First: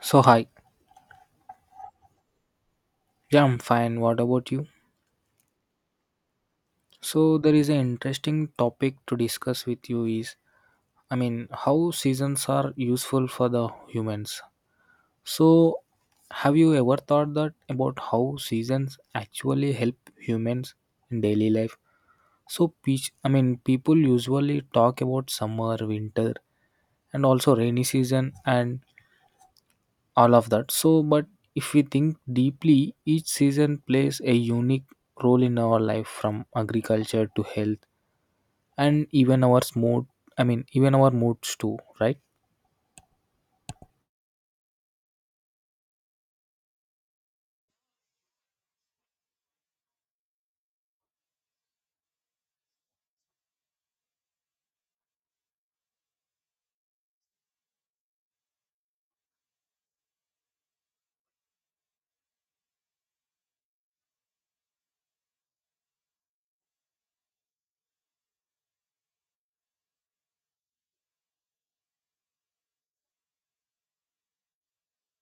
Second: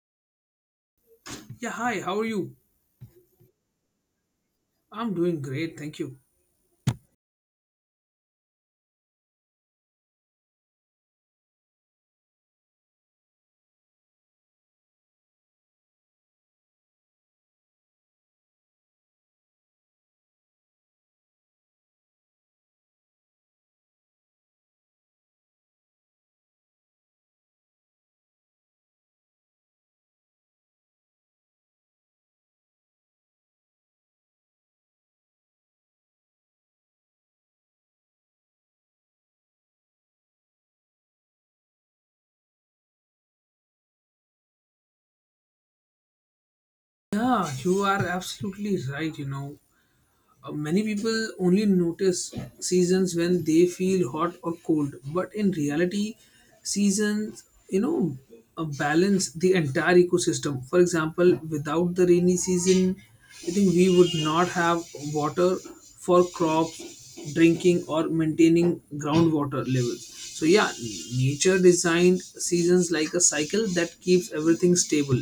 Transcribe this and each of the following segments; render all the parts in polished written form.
So hi, Yeah, hi, how are you? yeah, I'm fine. What about you? I'm doing great, thank you. So there is an interesting topic to discuss with you is, I mean, how seasons are useful for the humans. So have you ever thought that about how seasons actually help humans in daily life? So peach, I mean, people usually talk about summer, winter, and also rainy season and all of that so but if we think deeply each season plays a unique role in our life from agriculture to health and even our mood, I mean, even our moods too, right? Yeah, you are absolutely right, you know. Many people only notice seasons when they feel hot or cold, but in reality seasons, you know, balance the entire ecosystem. For example, without the rainy season, I think we would not have water for crops, drinking, or maintaining groundwater levels. So yeah, nature designed seasons like a cycle that keeps everything stable.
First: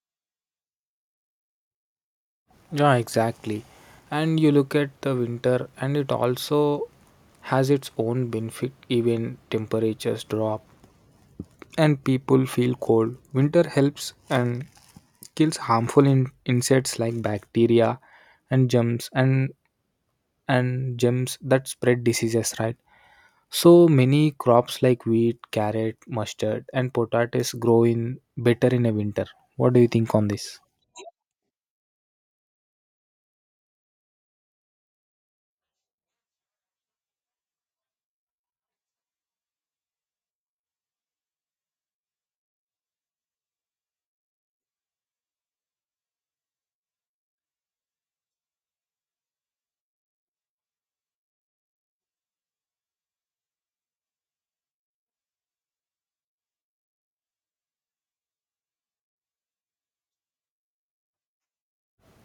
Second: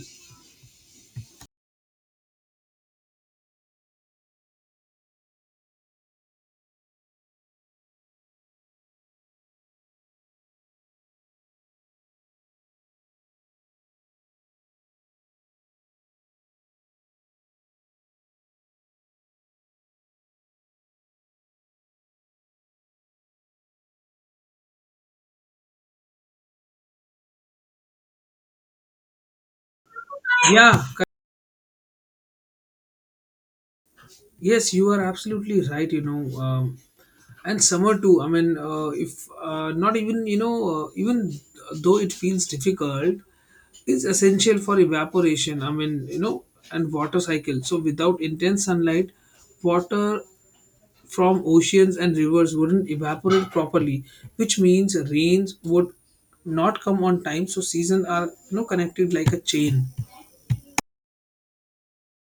Yeah, exactly. And you look at the winter and it also has its own benefit. Even temperatures drop and people feel cold, winter helps and kills harmful insects like bacteria and germs and and germs that spread diseases, right? So many crops like wheat, carrot, mustard and potatoes grow in better in a winter. What do you think on this? yeah cor- yes, you are absolutely right, you know. And summer too, I mean if not even you know even though it feels difficult, is essential for evaporation, I mean, you know, and water cycle. So without intense sunlight, water from oceans and rivers wouldn't evaporate properly, which means rains would not come on time. So seasons are, you know, connected like a chain.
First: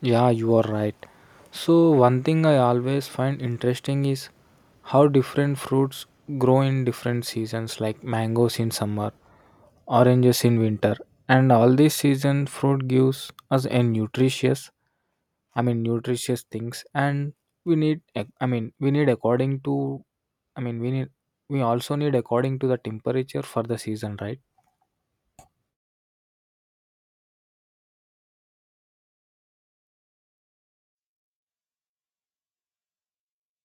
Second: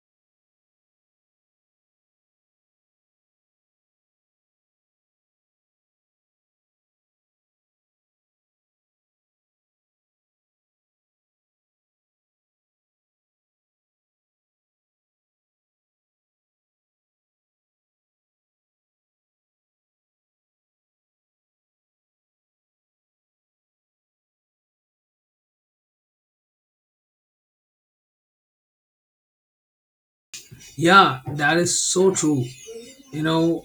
Yeah, you are right. So one thing I always find interesting is how different fruits grow in different seasons, like mangoes in summer, oranges in winter, and all these season fruit gives us a nutritious, I mean, nutritious things and I mean, we need according to, I mean, we also need according to the temperature for the season, right? Yeah, that is so true. You know,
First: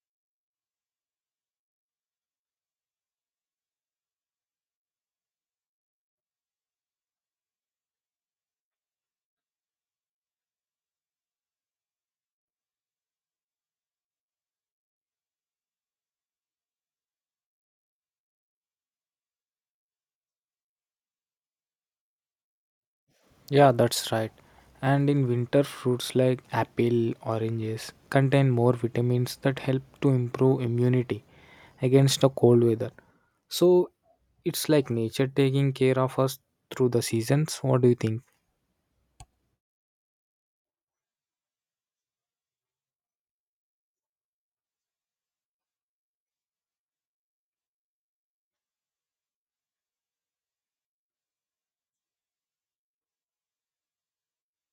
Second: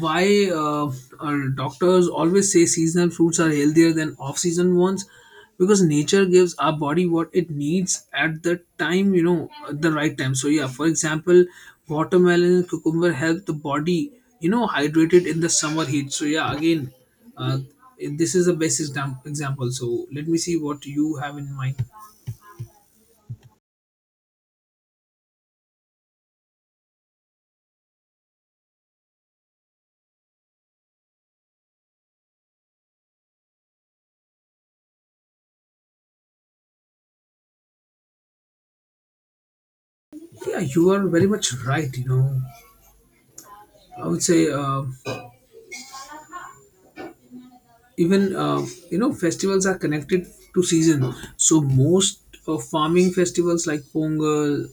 why our doctors always say seasonal fruits are healthier than off season ones? Because nature gives our body what it needs at the time, you know, at the right time. So, yeah, for example, watermelon and cucumber help the body, you know, hydrated in the summer heat. So, yeah, again, uh, this is the best example. So let me see what you have in mind. Yeah, that's right. And in winter fruits like apple, oranges contain more vitamins that help to improve immunity against the cold weather. So it's like nature taking care of us through the seasons. What do you think? Yeah, you are very much right. You know, I would say. Even You know, festivals are connected to season. So most farming festivals like pongal,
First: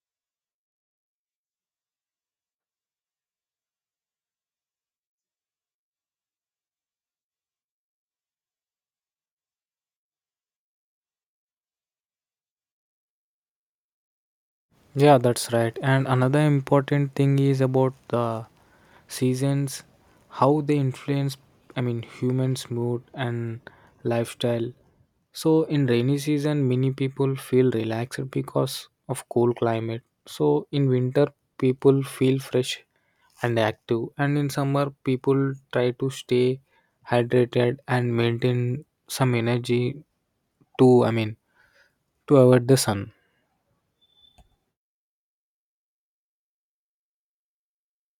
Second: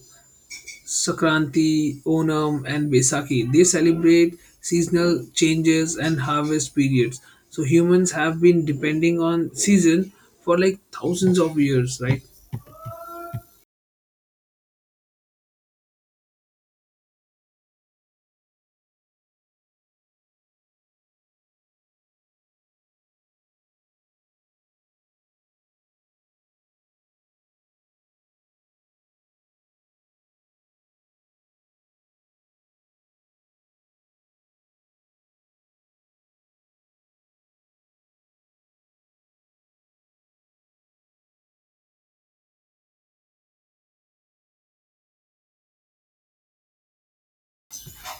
sakranti, onam, and besaki, they celebrate seasonal changes and harvest periods. So humans have been depending on season for like thousands of years, right? Yeah, that's right. And another important thing is about the seasons, how they influence, I mean, humans' mood and lifestyle. So, in rainy season, many people feel relaxed because of cool climate. So, in winter, people feel fresh and active. And in summer, people try to stay hydrated and maintain some energy to, I mean, to avoid the sun.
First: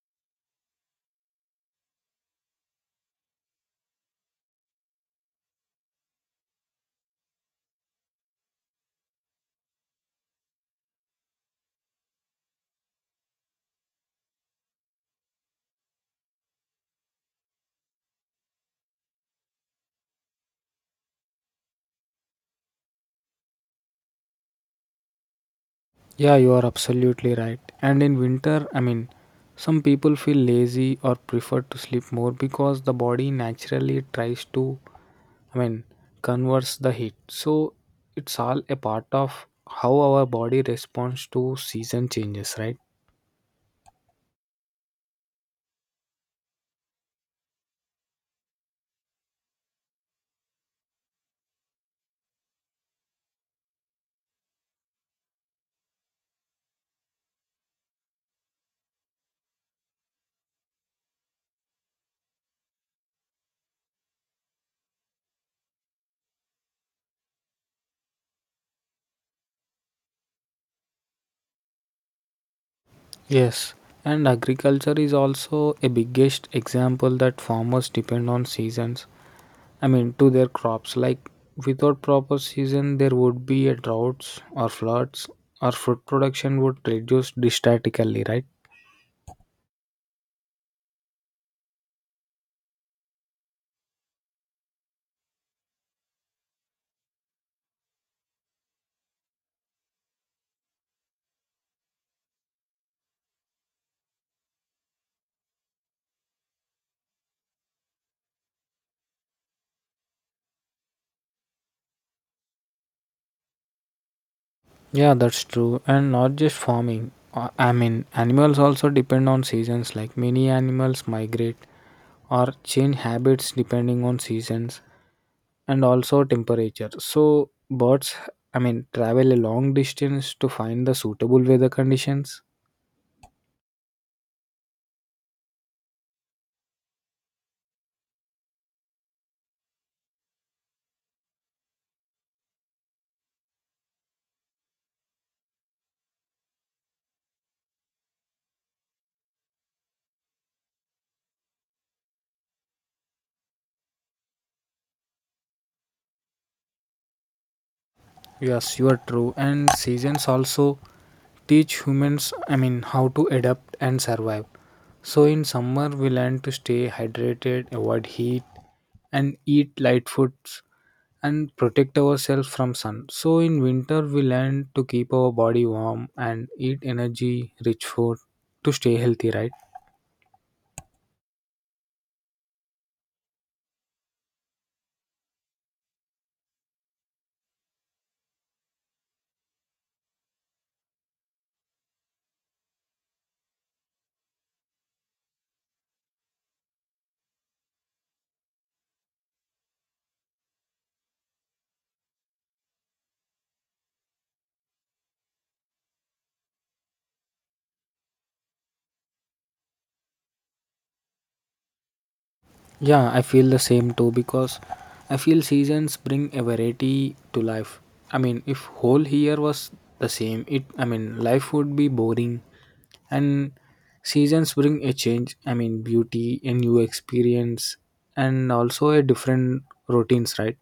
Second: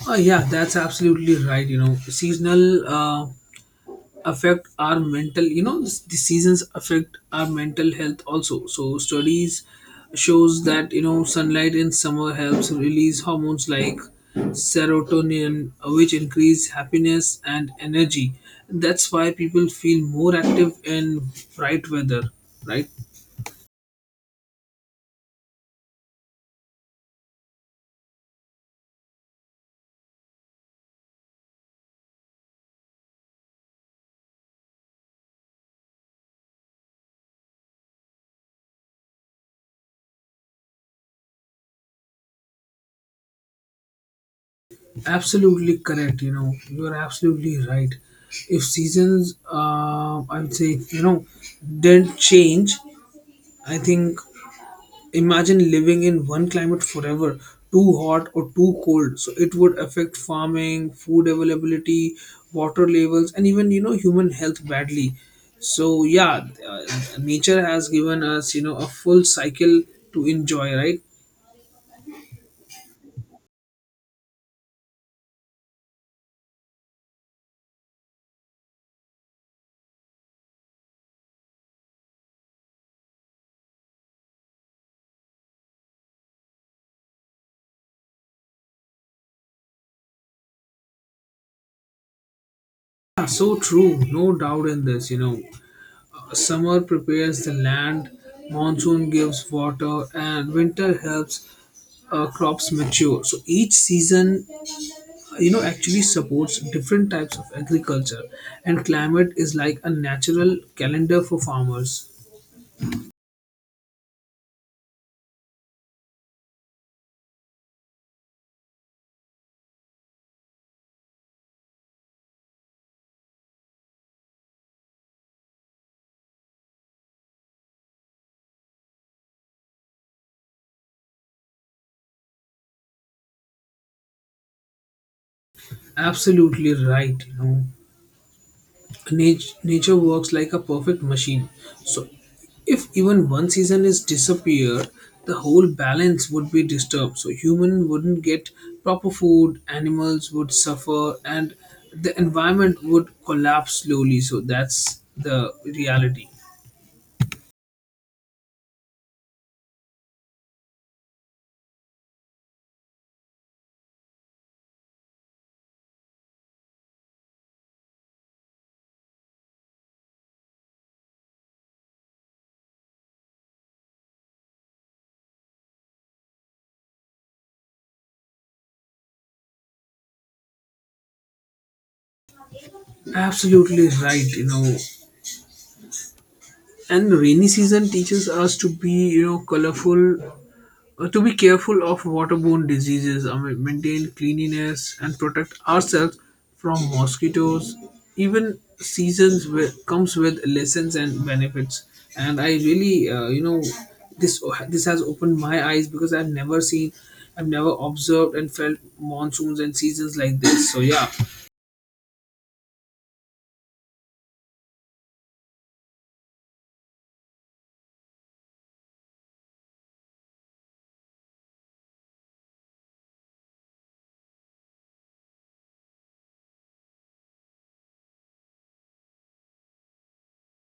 Oh yeah, that's absolutely right. You know, seasonal affect our mental you know the seasons affect our mental health also. So studies shows that, you know, sunlight in summer helps release hormones like serotonin, which increase happiness and energy. That's why people feel more active in bright weather, right? Yeah, you are absolutely right. And in winter, I mean, some people feel lazy or prefer to sleep more because the body naturally tries to, I mean, converse the heat. So it's all a part of how our body responds to season changes, right? Absolutely correct, you know. You are absolutely right. If seasons, I would say, you know, didn't change, I think. Imagine living in one climate forever, too hot or too cold. So it would affect farming, food availability, water levels, and even, you know, human health badly. So yeah, nature has given us, you know, a full cycle to enjoy, right? Yes. And agriculture is also a biggest example that farmers depend on seasons, I mean, to their crops. Like without proper season, there would be a droughts or floods, or fruit production would reduce drastically, right? Yeah, so true, no doubt in this. You know, summer prepares the land, monsoon gives water, and winter helps crops mature. So each season, you know, actually supports different types of agriculture, and climate is like a natural calendar for farmers. Yeah, that's true. And not just farming. I mean, animals also depend on seasons. Like many animals migrate or change habits depending on seasons and also temperature. So birds, I mean, travel a long distance to find the suitable weather conditions. Absolutely right, you know. Nature works like a perfect machine. So if even one season is disappear, the whole balance would be disturbed. So human wouldn't get proper food, animals would suffer, and the environment would collapse slowly. So that's the reality. Yes, you are true. And seasons also teach humans, I mean, how to adapt and survive. So, in summer, we learn to stay hydrated, avoid heat, and eat light foods and protect ourselves from sun. So, in winter, we learn to keep our body warm and eat energy rich food to stay healthy, right? Absolutely right, you know. And rainy season teaches us to be, you know, colorful, to be careful of waterborne diseases, I mean, maintain cleanliness, and protect ourselves from mosquitoes. Even comes with lessons and benefits. And I really, you know, this this has opened my eyes because I've never seen, I've never observed and felt monsoons and seasons like this. So yeah, Yeah, I feel the same too because I feel seasons bring a variety to life. I mean, if whole year was the same, it, I mean, life would be boring and seasons bring a change. I mean, beauty, a new experience and also a different routines, right?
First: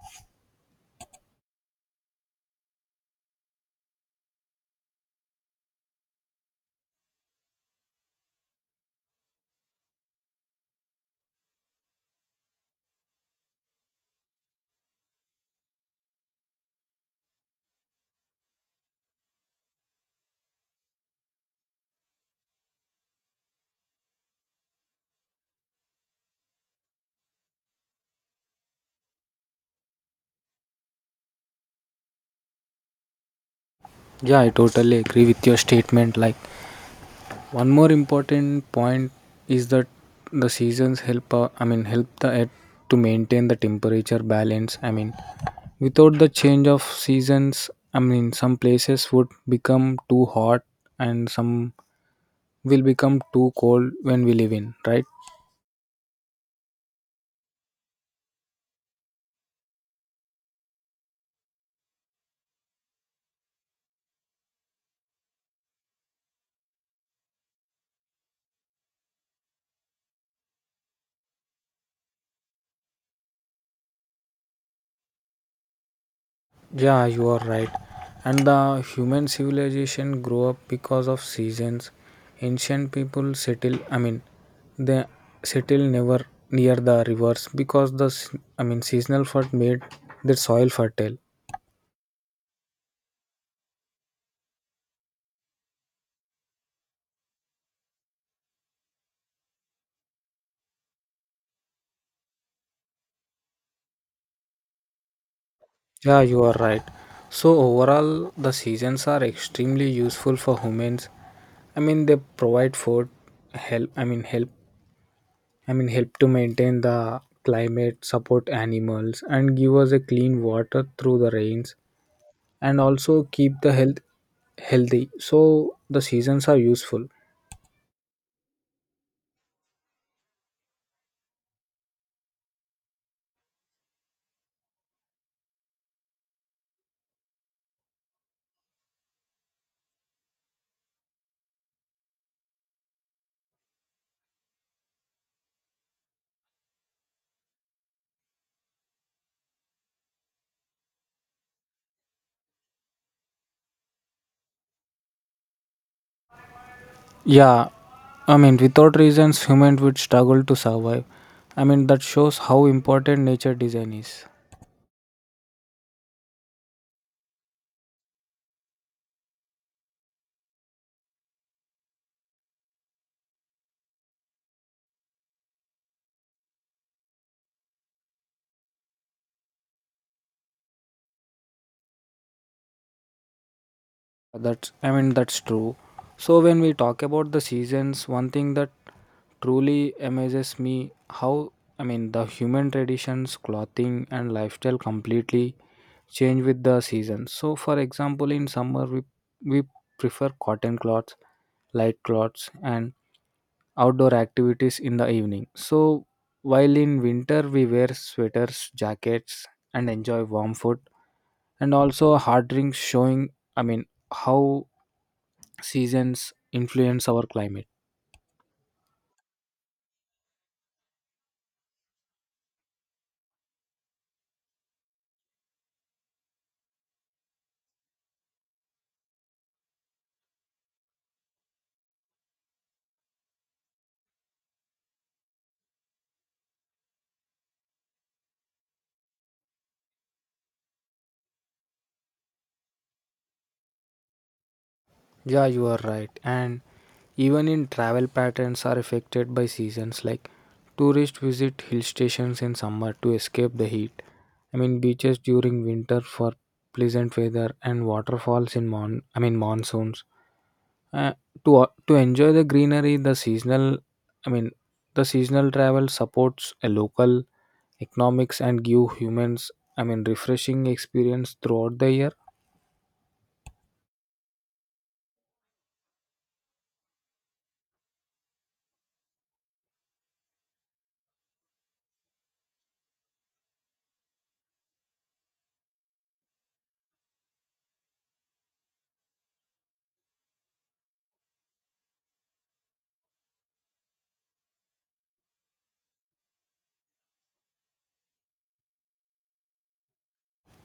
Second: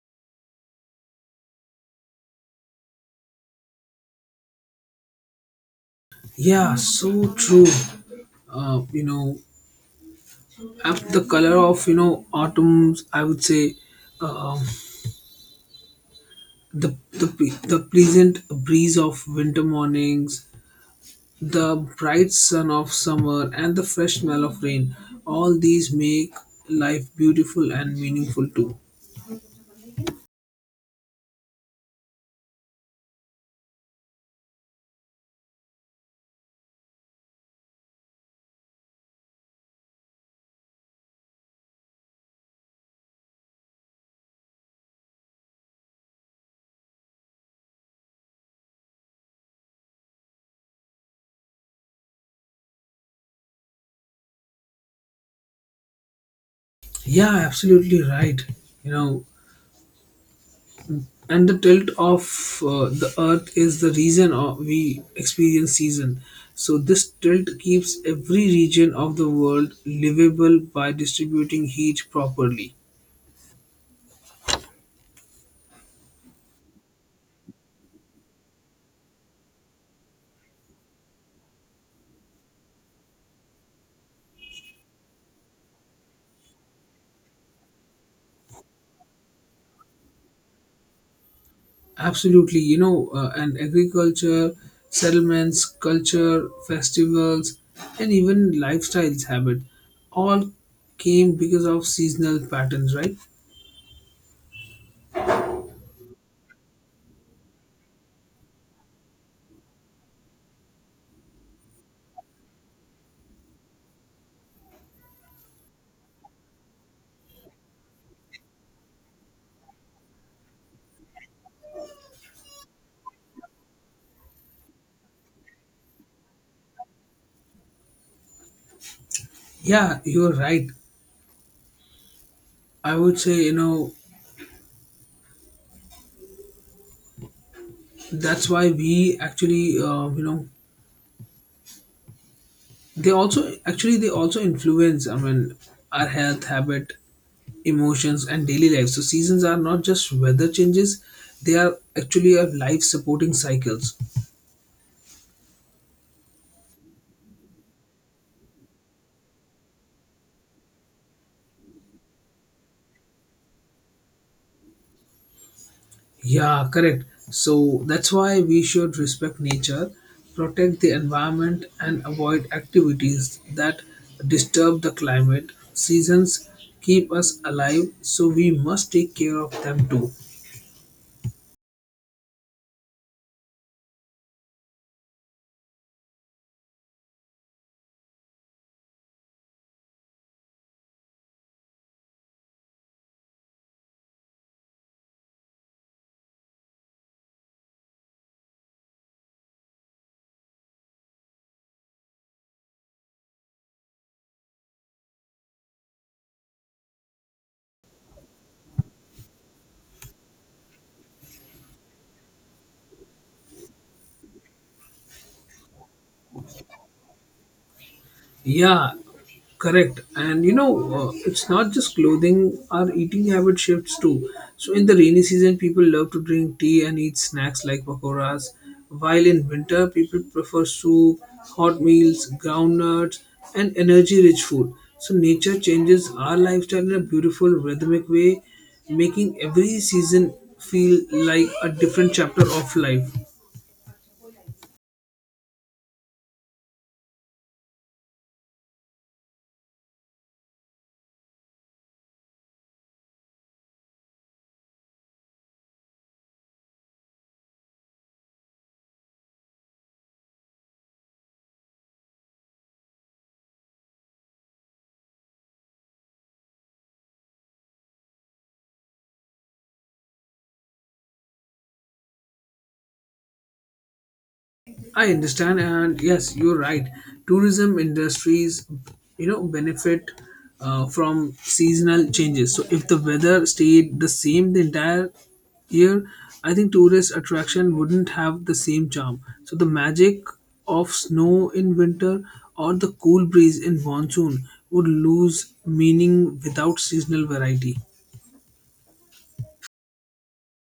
yeah, so true. You know, I the color of, you know, autumns. I would say, um, the the pleasant breeze of winter mornings, the bright sun of summer, and the fresh smell of rain. All these make life beautiful and meaningful too. Yeah, I totally agree with your statement. Like one more important point is that the seasons help, I mean, help the earth to maintain the temperature balance. I mean, without the change of seasons, I mean, some places would become too hot and some will become too cold when we live in, right? Yeah, absolutely right. You know, and the tilt of, the earth is the reason of we experience season. So this tilt keeps every region of the world livable by distributing heat properly. Yeah, you are right. And the human civilization grew up because of seasons. Ancient people settle, I mean, they settle never near the rivers because the, I mean, seasonal flood made the soil fertile. Absolutely, you know, and agriculture, settlements, culture, festivals, and even lifestyles habit, all came because of seasonal patterns, right? Yeah, you are right. So overall, the seasons are extremely useful for humans. I mean, they provide food, help. I mean, help. help to maintain the climate, support animals, and give us a clean water through the rains. And also keep the health healthy, so the seasons are useful. Yeah, you're right. I would say, you know, that's why we actually, you know, they also influence. I mean, our health, habit, emotions, and daily life. So seasons are not just weather changes; they are actually our life supporting cycles. Yeah, I mean, without reasons, humans would struggle to survive. I mean, that shows how important nature design is. Yeah, correct. So that's why we should respect nature, protect the environment, and avoid activities that disturb the climate. Seasons keep us alive, so we must take care of them too. That's, I mean, that's true. So when we talk about the seasons, one thing that truly amazes me how, I mean, the human traditions, clothing, and lifestyle completely change with the seasons. So, for example, in summer, we prefer cotton cloths, light cloths, and outdoor activities in the evening. So, while in winter, we wear sweaters, jackets, and enjoy warm food, and also hard drinks showing, I mean, how seasons influence our climate. Yeah, correct. And you know, it's not just clothing, our eating habit shifts too. So in the rainy season, people love to drink tea and eat snacks like pakoras, while in winter, people prefer soup, hot meals, ground nuts, and energy rich food. So nature changes our lifestyle in a beautiful, rhythmic way, making every season feel like a different chapter of life. Yeah, you are right. And even in travel patterns are affected by seasons, like tourists visit hill stations in summer to escape the heat. I mean beaches during winter for pleasant weather and waterfalls in mon I mean monsoons. Uh, to enjoy the greenery, the seasonal, I mean, the seasonal travel supports a local economics and give humans, I mean, refreshing experience throughout the year. I understand, and yes, you're right. Tourism industries, you know, benefit from seasonal changes. So if the weather stayed the same the entire year, I think tourist attraction wouldn't have the same charm. So the magic of snow in winter or the cool breeze in monsoon would lose meaning without seasonal variety.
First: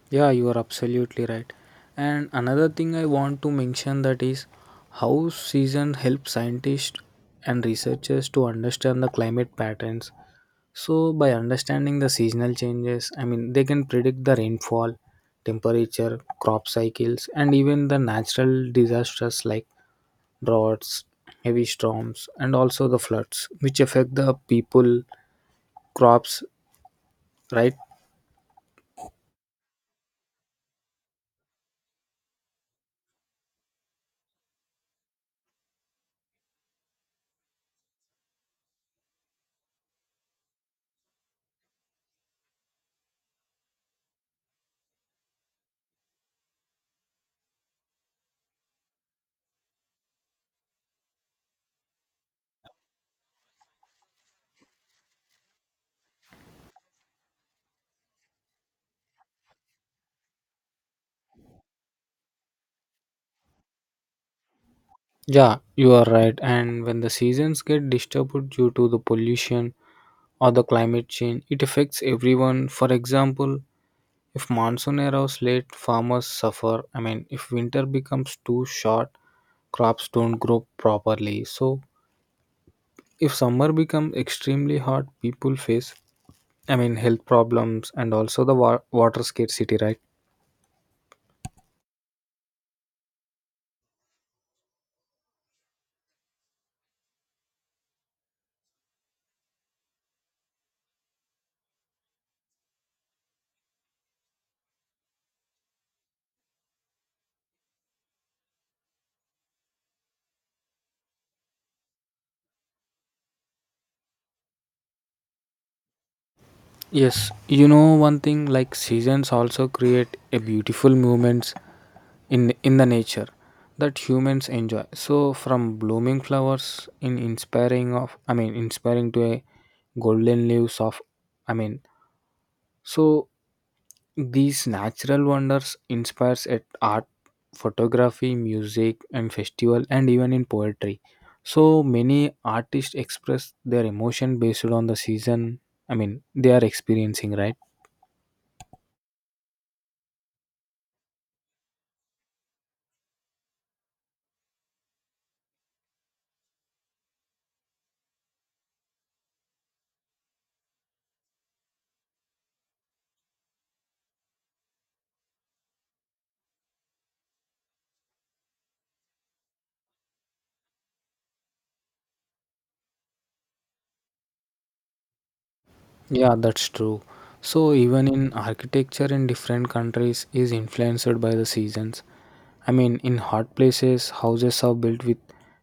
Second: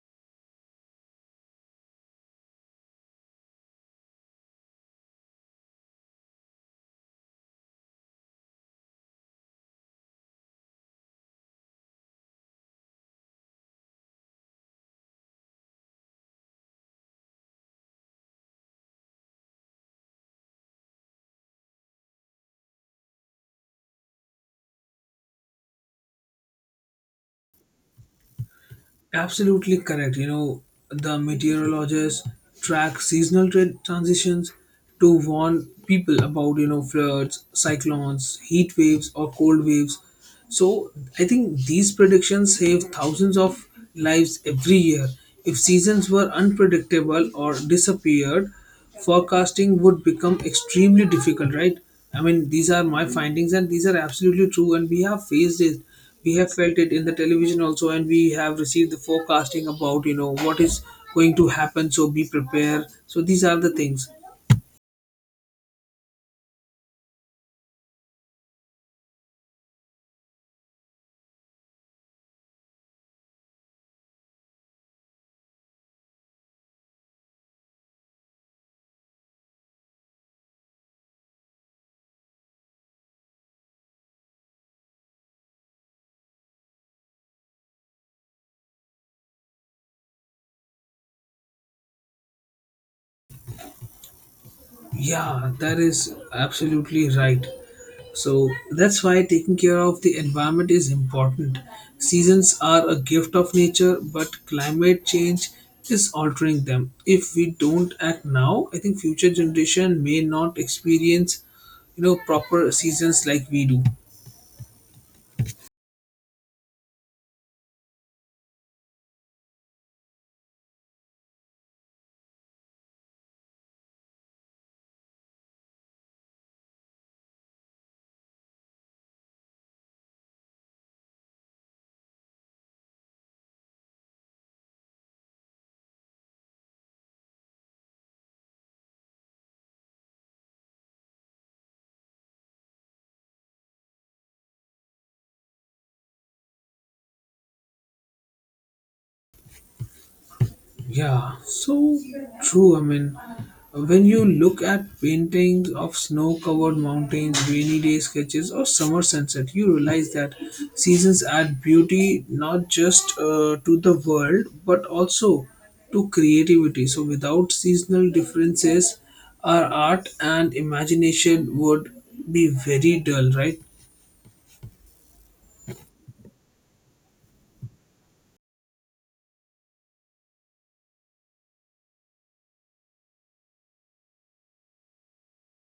Yeah, you are absolutely right. And another thing I want to mention that is how season help scientists and researchers to understand the climate patterns. So by understanding the seasonal changes, I mean, they can predict the rainfall, temperature, crop cycles, and even the natural disasters like droughts, heavy storms, and also the floods, which affect the people, crops, right? Absolutely correct. You know, the meteorologists track transitions to warn people about, you know, floods, cyclones, heat waves, or cold waves. So I think these predictions save thousands of lives every year. If seasons were unpredictable or disappeared, forecasting would become extremely difficult, right? I mean, these are my findings, and these are absolutely true. And we have faced it, we have felt it in the television also, and we have received the forecasting about, you know, what is going to happen. So be prepared. So these are the things. Yeah, you are right. And when the seasons get disturbed due to the pollution or the climate change, it affects everyone. For example, if monsoon arrives late, farmers suffer. I mean, if winter becomes too short, crops don't grow properly. So, if summer becomes extremely hot, people face, I mean, health problems and also the water scarcity, right? Yeah, that is absolutely right. So that's why taking care of the environment is important. Seasons are a gift of nature, but climate change is altering them. If we don't act now, I think future generation may not experience, you know, proper seasons like we do. Yes, you know one thing, like seasons also create a beautiful moments in the nature that humans enjoy. So from blooming flowers in inspiring of, I mean, inspiring to a golden leaves of, I mean, so these natural wonders inspires at art, photography, music and festival, and even in poetry. So many artists express their emotion based on the season, I mean, they are experiencing, right? Yeah, so true. I mean, when you look at paintings of snow covered mountains, rainy day sketches, or summer sunset, you realize that seasons add beauty not just, to the world but also to creativity. So without seasonal differences, our art and imagination would be very dull, right? Yeah, that's true. So even in architecture in different countries is influenced by the seasons. I mean, in hot places, houses are built with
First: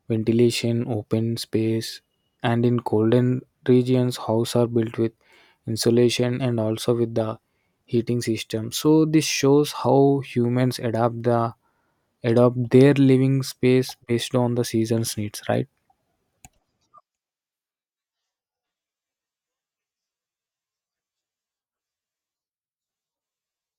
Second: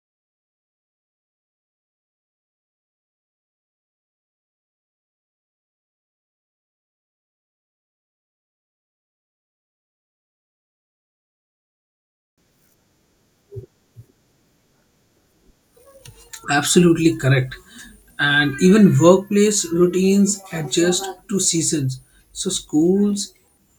ventilation, open space, and in colder regions, houses are built with insulation and also with the heating system. So this shows how humans adapt the adopt their living space based on the season's needs, right? Absolutely correct. And even workplace routines adjust to seasons. So schools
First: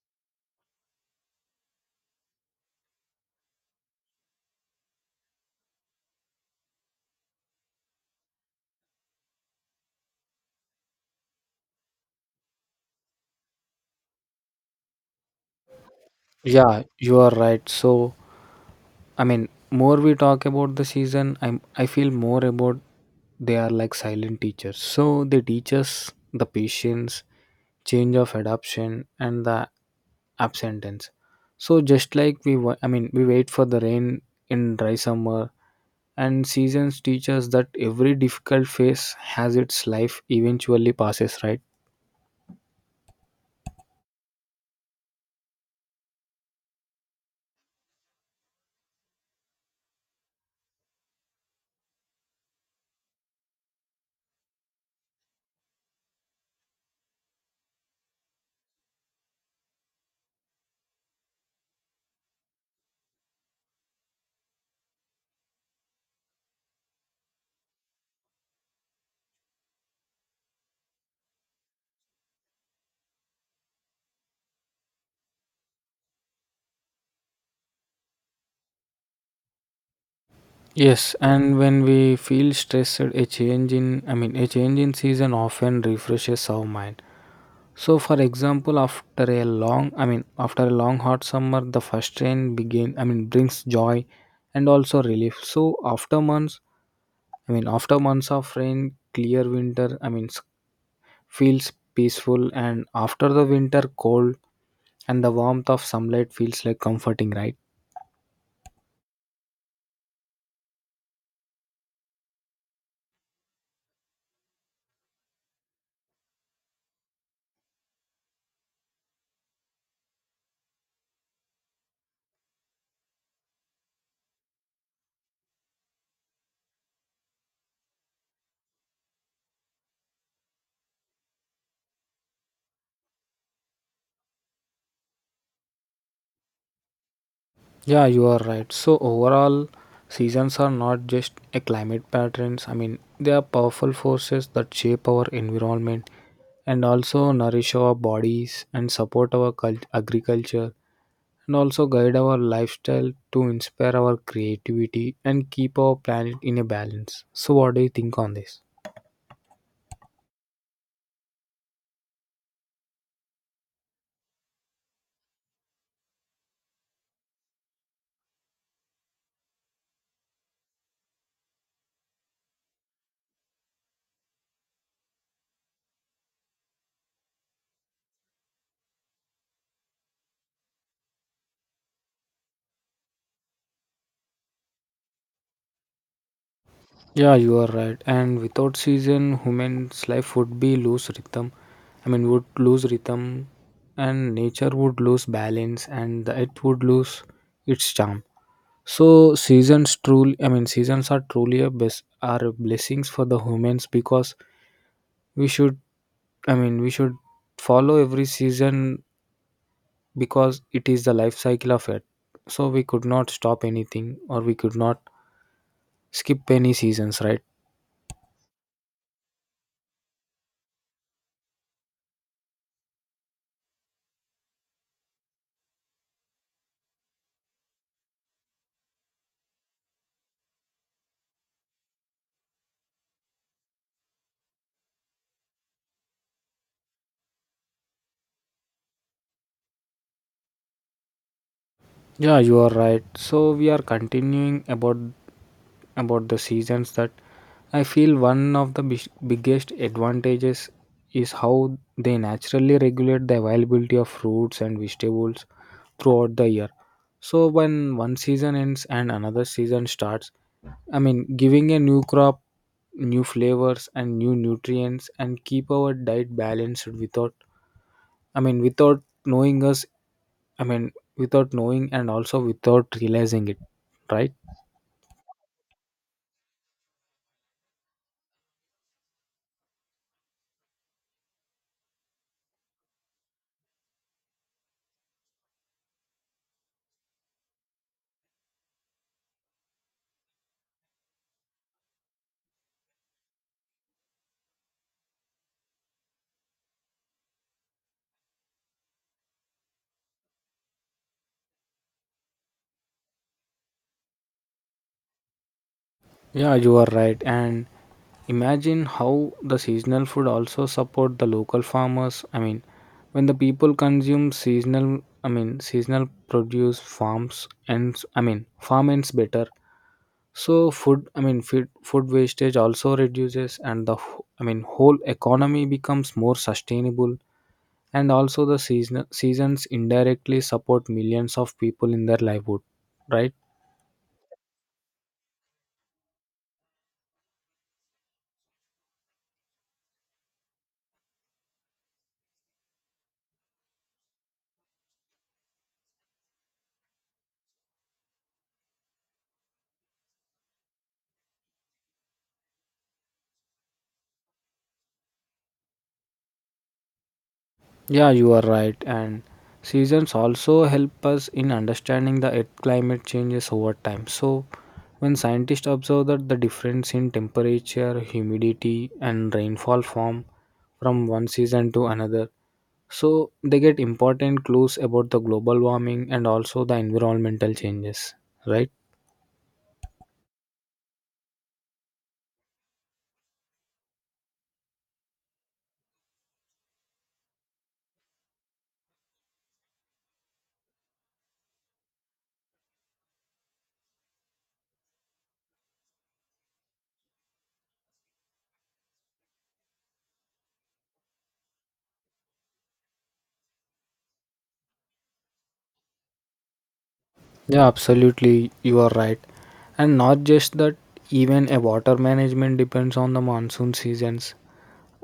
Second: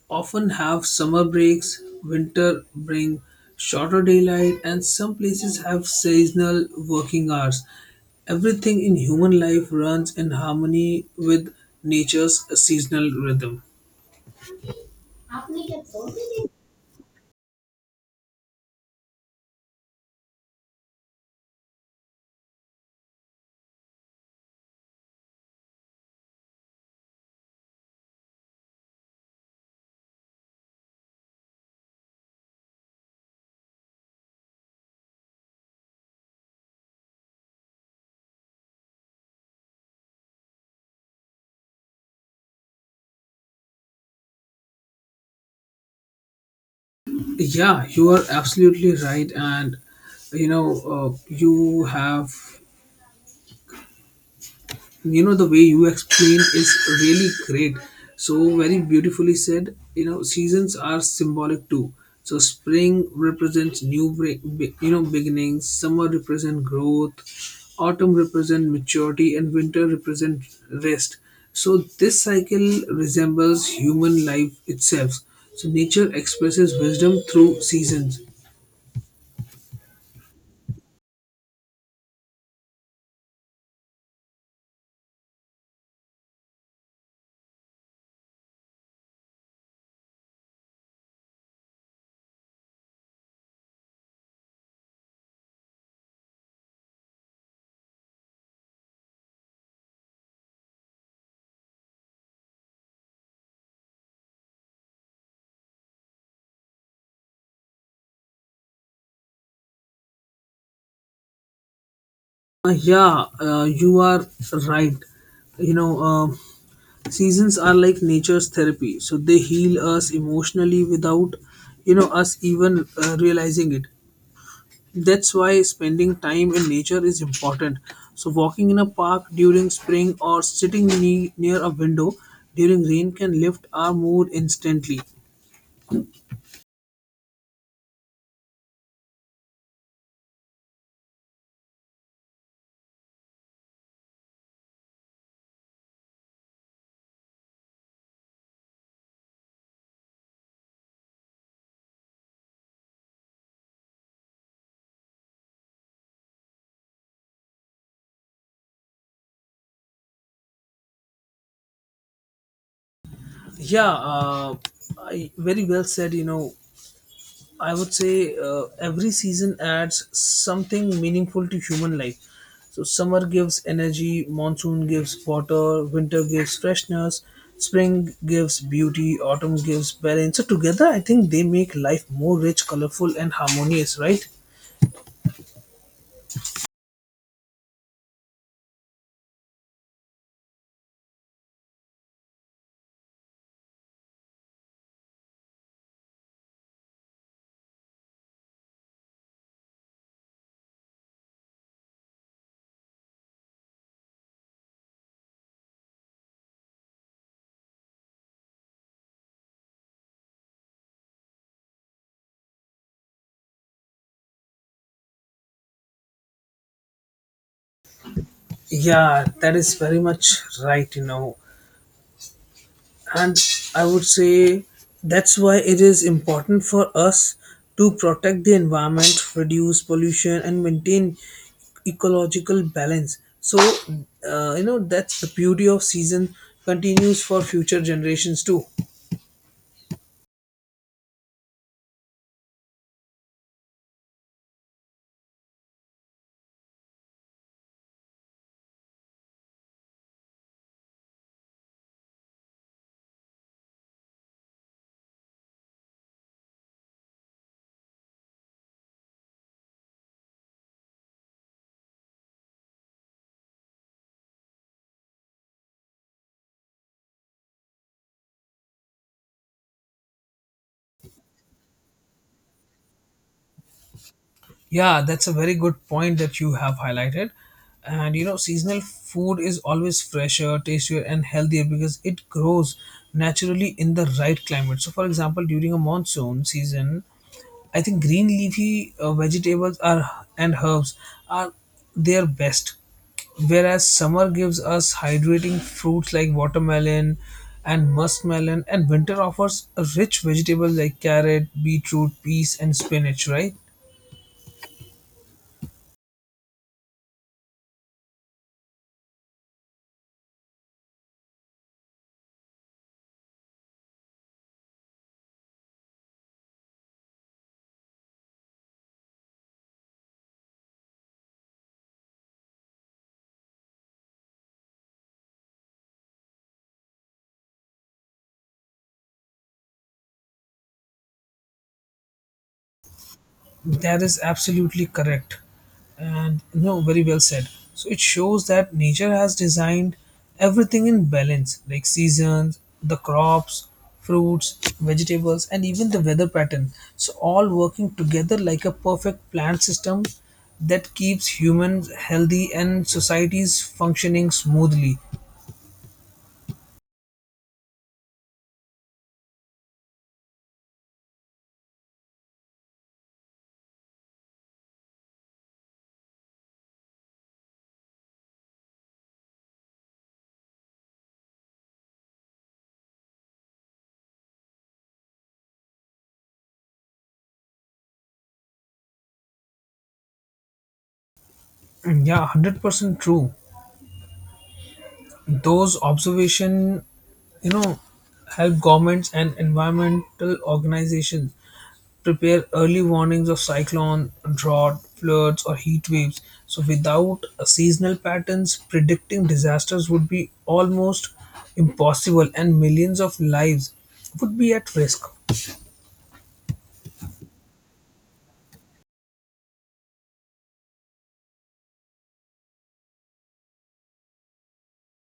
often have summer breaks, winter bring shorter daylight, and some places have seasonal working hours. Everything in human life runs in harmony with nature's seasonal rhythm. Yeah, you are right. So, I mean, more we talk about the season, I feel more about they are like silent teachers. So they teach us the patience, change of adoption, and the absentence. So just like we, I mean, we wait for the rain in dry summer, and seasons teach us that every difficult phase has its life eventually passes, right? Yeah, you are absolutely right, and you know, you have, you know, the way you explained is really great. So very beautifully said, you know, seasons are symbolic too. So spring represents you know, beginnings, summer represent growth, autumn represent maturity, and winter represent rest. So this cycle resembles human life itself. So nature expresses wisdom through seasons. Yes, and when we feel stressed, a change in, I mean, a change in season often refreshes our mind. So, for example, after a long, I mean, after a long hot summer, the first rain begin, I mean, brings joy and also relief. So, after months, I mean, after months of rain, clear winter, I mean, feels peaceful, and after the winter, cold and the warmth of sunlight feels like comforting, right? Yeah, you are right. You know, seasons are like nature's therapy, so they heal us emotionally without, you know, us even, realizing it. That's why spending time in nature is important. So walking in a park during spring or sitting near a window during rain can lift our mood instantly. Yeah, you are right. So overall, seasons are not just a climate patterns. I mean, they are powerful forces that shape our environment and also nourish our bodies and support our agriculture and also guide our lifestyle to inspire our creativity and keep our planet in a balance. So what do you think on this? Yeah, I, very well said. You know, I would say, every season adds something meaningful to human life. So summer gives energy, monsoon gives water, winter gives freshness, spring gives beauty, autumn gives balance. So together, I think they make life more rich, colorful, and harmonious. Right? Yeah, you are right. And without season, human's life would be lose rhythm. I mean, would lose rhythm, and nature would lose balance, and the earth would lose its charm. So seasons truly, I mean, seasons are truly a are blessings for the humans because we should, I mean, we should follow every season because it is the life cycle of it. So we could not stop anything, or we could not skip any seasons, right? Yeah, that is very much right. You know, and I would say that's why it is important for us to protect the environment, reduce pollution, and maintain ecological balance. So you know, that's the beauty of season continues for future generations too. Yeah, you are right. So we are continuing about the seasons that I feel one of the biggest advantages is how they naturally regulate the availability of fruits and vegetables throughout the year. So when one season ends and another season starts, I mean giving a new crop, new flavors and new nutrients and keep our diet balanced without, I mean, without knowing us, I mean, without knowing and also without realizing it, right? Yeah, that's a very good point that you have highlighted. And you know, seasonal food is always fresher, tastier, and healthier because it grows naturally in the right climate. So for example, during a monsoon season, I think green leafy vegetables are and herbs are their best, whereas summer gives us hydrating fruits like watermelon and muskmelon, and winter offers a rich vegetables like carrot, beetroot, peas, and spinach. Right? Yeah, you are right. And imagine how the seasonal food also support the local farmers. I mean, when the people consume seasonal, I mean, seasonal produce farms and, I mean, farm ends better. So food, I mean, food wastage also reduces, and the I mean, whole economy becomes more sustainable. And also, the seasons indirectly support millions of people in their livelihood, right? That is absolutely correct. And no, very well said. So it shows that nature has designed everything in balance, like seasons, the crops, fruits, vegetables, and even the weather pattern. So all working together like a perfect plant system that keeps humans healthy and societies functioning smoothly. Yeah, you are right. And seasons also help us in understanding the earth climate changes over time. So, when scientists observe that the difference in temperature, humidity, and rainfall form from one season to another, so they get important clues about the global warming and also the environmental changes, right? And yeah, 100% true. Those observation, you know, help governments and environmental organizations prepare early warnings of cyclone, drought, floods, or heat waves. So without seasonal patterns, predicting disasters would be almost impossible and millions of lives would be at risk. Yeah, absolutely. You are right. And not just that, even a water management depends on the monsoon seasons.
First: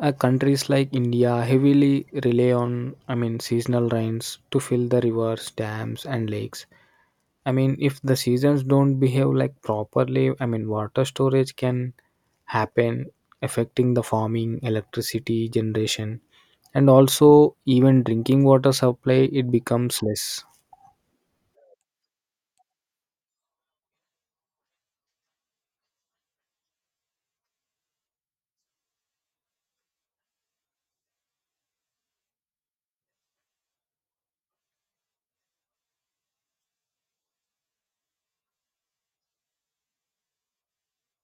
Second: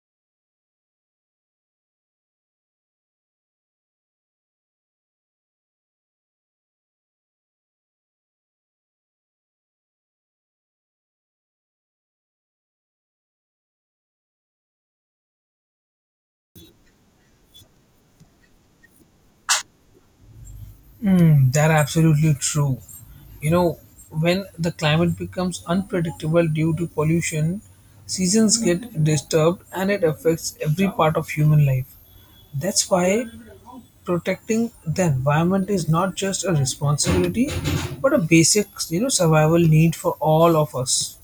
Countries like India heavily rely on, I mean, seasonal rains to fill the rivers, dams, and lakes. I mean, if the seasons don't behave like properly, I mean, water storage can happen, affecting the farming, electricity generation, and also even drinking water supply. It becomes less. Mm, that absolutely true. You know, when the climate becomes unpredictable due to pollution, seasons get disturbed and it affects every part of human life. That's why protecting the environment is not just a responsibility but a basic, you know, survival need for all of us.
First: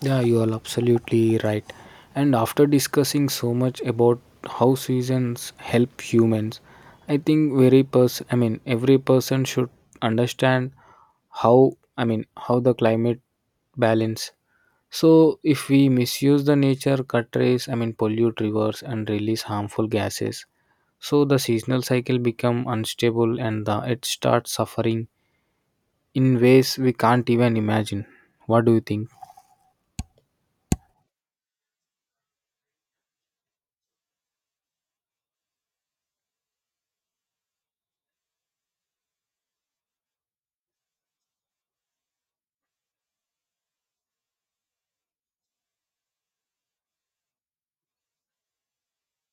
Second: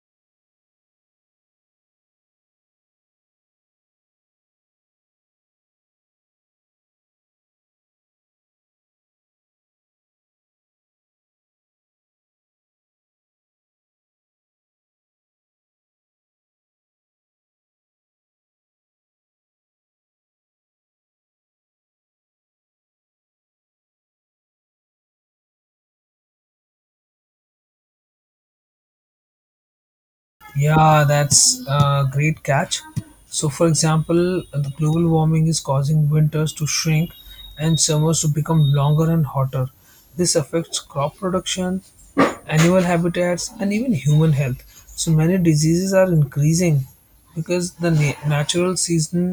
Yeah, you are absolutely right. And after discussing so much about how seasons help humans, I think very person, I mean, every person should understand how, I mean, how the climate balance. So if we misuse the nature, cut trees, I mean pollute rivers and release harmful gases, so the seasonal cycle become unstable and the, it starts suffering in ways we can't even imagine. What do you think? Yeah, that's a great catch. So for example, the global warming is causing winters to shrink and summers to become longer and hotter. This affects crop production, animal habitats, and even human health. So many diseases are increasing because the natural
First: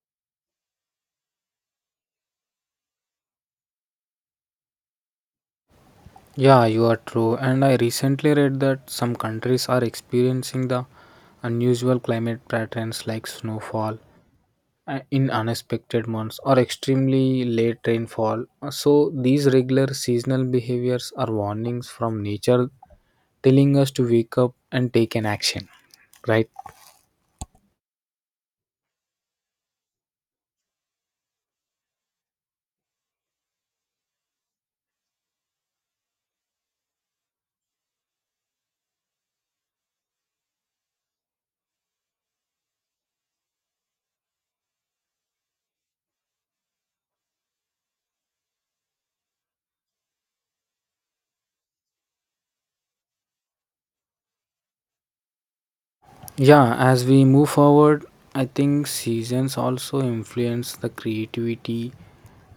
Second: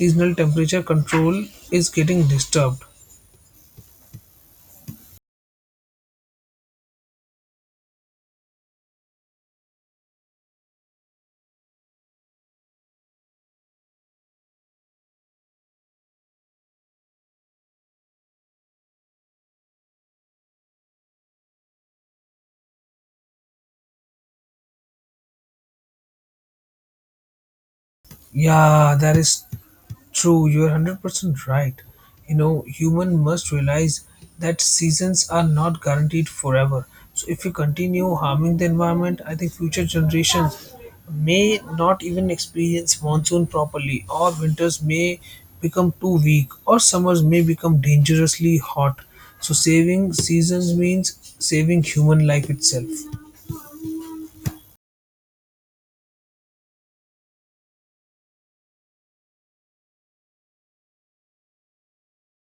seasonal temperature control is getting disturbed. Yeah, you are true. And I recently read that some countries are experiencing the unusual climate patterns like snowfall in unexpected months or extremely late rainfall. So, these regular seasonal behaviors are warnings from nature telling us to wake up and take an action, right? Yeah, that is true. You're 100% right. You know, human must realize that seasons are not guaranteed forever. So if we continue harming the environment, I think future generations may not even experience monsoon properly, or winters may become too weak, or summers may become dangerously hot. So saving seasons means saving human life itself. Yeah, as we move forward, I think seasons also influence the creativity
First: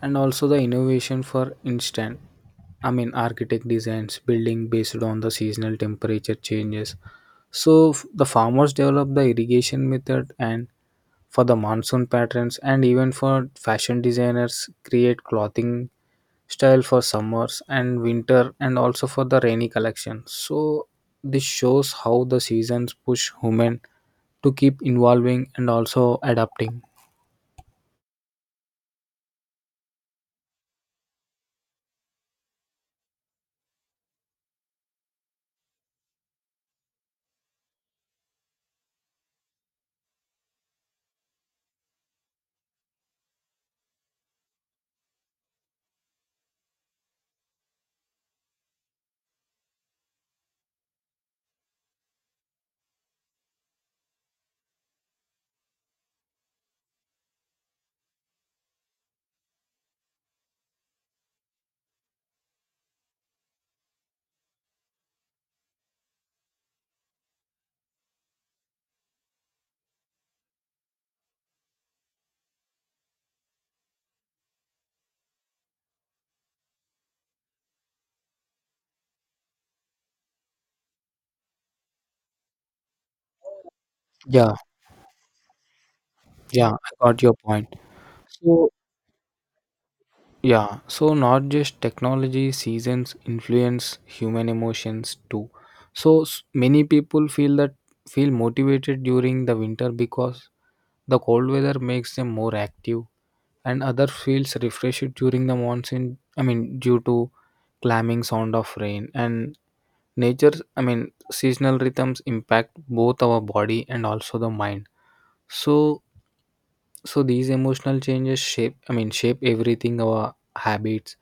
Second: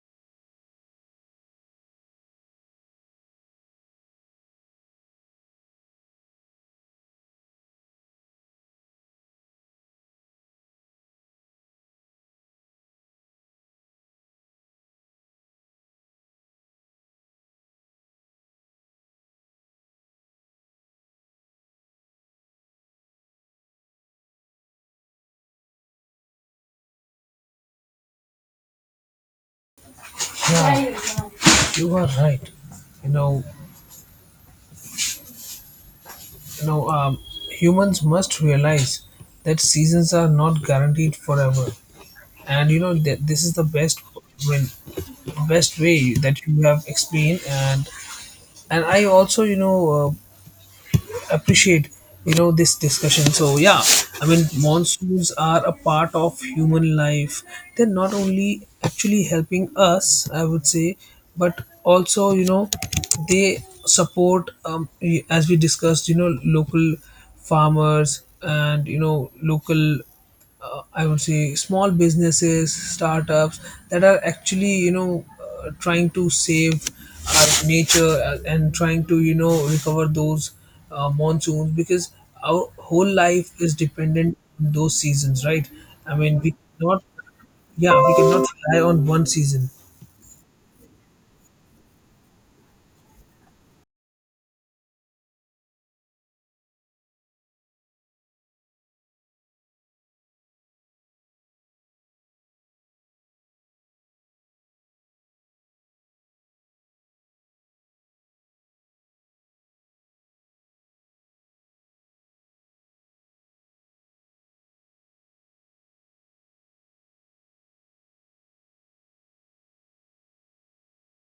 and also the innovation. For instance, I mean, architect designs, building based on the seasonal temperature changes. So the farmers develop the irrigation method and for the monsoon patterns, and even for fashion designers create clothing style for summers and winter and also for the rainy collection. So this shows how the seasons push human to keep involving and also adapting. Yeah, you are right. You know, now, humans must realize that seasons are not guaranteed forever, and you know that this is the when best way that you have explained. And I also, you know, appreciate, you know, this discussion. So yeah, I mean, monsoons are a part of human life. They're not only actually helping us, I would say, but also, you know, they support, as we discussed, you know, local farmers and, you know, local, I would say, small businesses, startups that are actually, you know, trying to save our nature, and trying to, you know, recover those monsoons because our whole life is dependent Yeah, on those seasons, right? I mean, we yeah, I cannot, got your point. yeah, we cannot So, rely on one season. yeah, so not just technology, seasons influence human emotions too. So, many people feel that feel motivated during the winter because the cold weather makes them more active, and other feels refreshed during the monsoon. I mean, due to clamming sound of rain and nature's, I mean, seasonal rhythms impact both our body and also the mind. So, so these emotional changes shape, I mean, shape everything, our habits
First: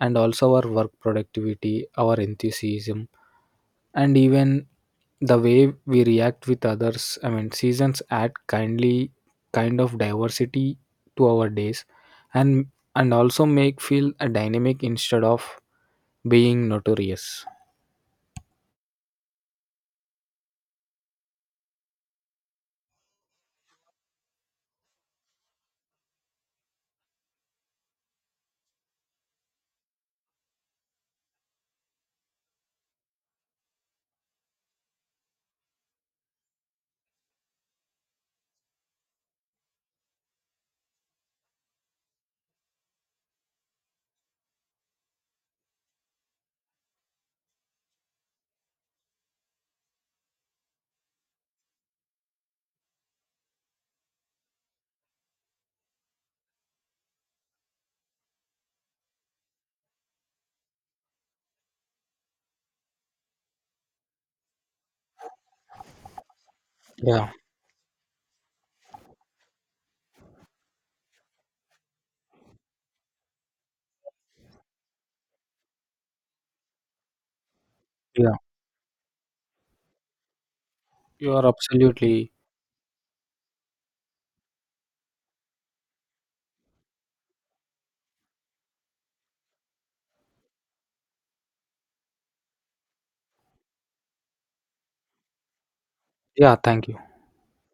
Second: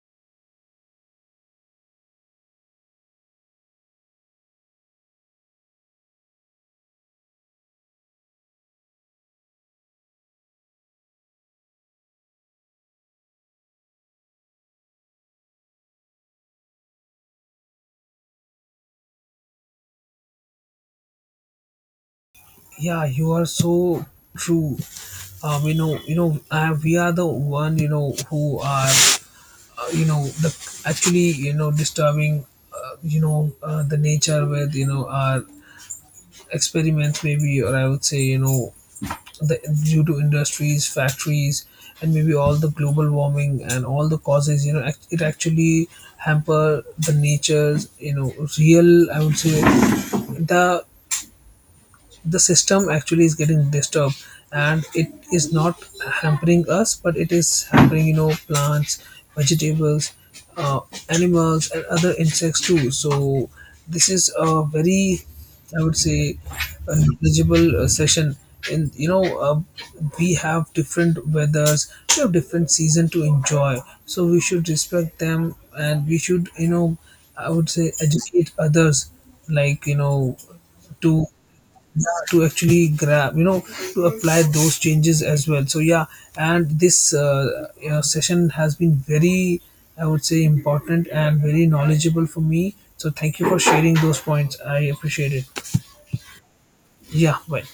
and also our work productivity, our enthusiasm, and even the way we react with others. I mean, seasons add kindly kind of diversity to our days and also make feel a dynamic instead of being notorious. Yeah, you are so true. You know, we are the one, you know, who are, you know, the actually, you know, disturbing, the nature with, you know, our experiments maybe, or I would say, you know, the due to industries, factories, and maybe all the global warming and all the causes, you know, it actually hamper the nature's, you know, real, I would say, the the system actually is getting disturbed. And it is not hampering us, but it is hampering, you know, plants, vegetables, uh, animals, and other insects too. So this is a very, I would say, a Yeah, negligible session. And you know, we have different weathers, we have different season to enjoy. So we should respect them, and we should, you know, I would say, yeah. educate others, like, you know, to, You are yeah, absolutely to actually grab, you know, to apply those changes as well. So yeah, and this, you know, session has been very, I would say, important and very knowledgeable for me. So thank you for sharing those points, I appreciate it. yeah, thank you. Yeah, bye.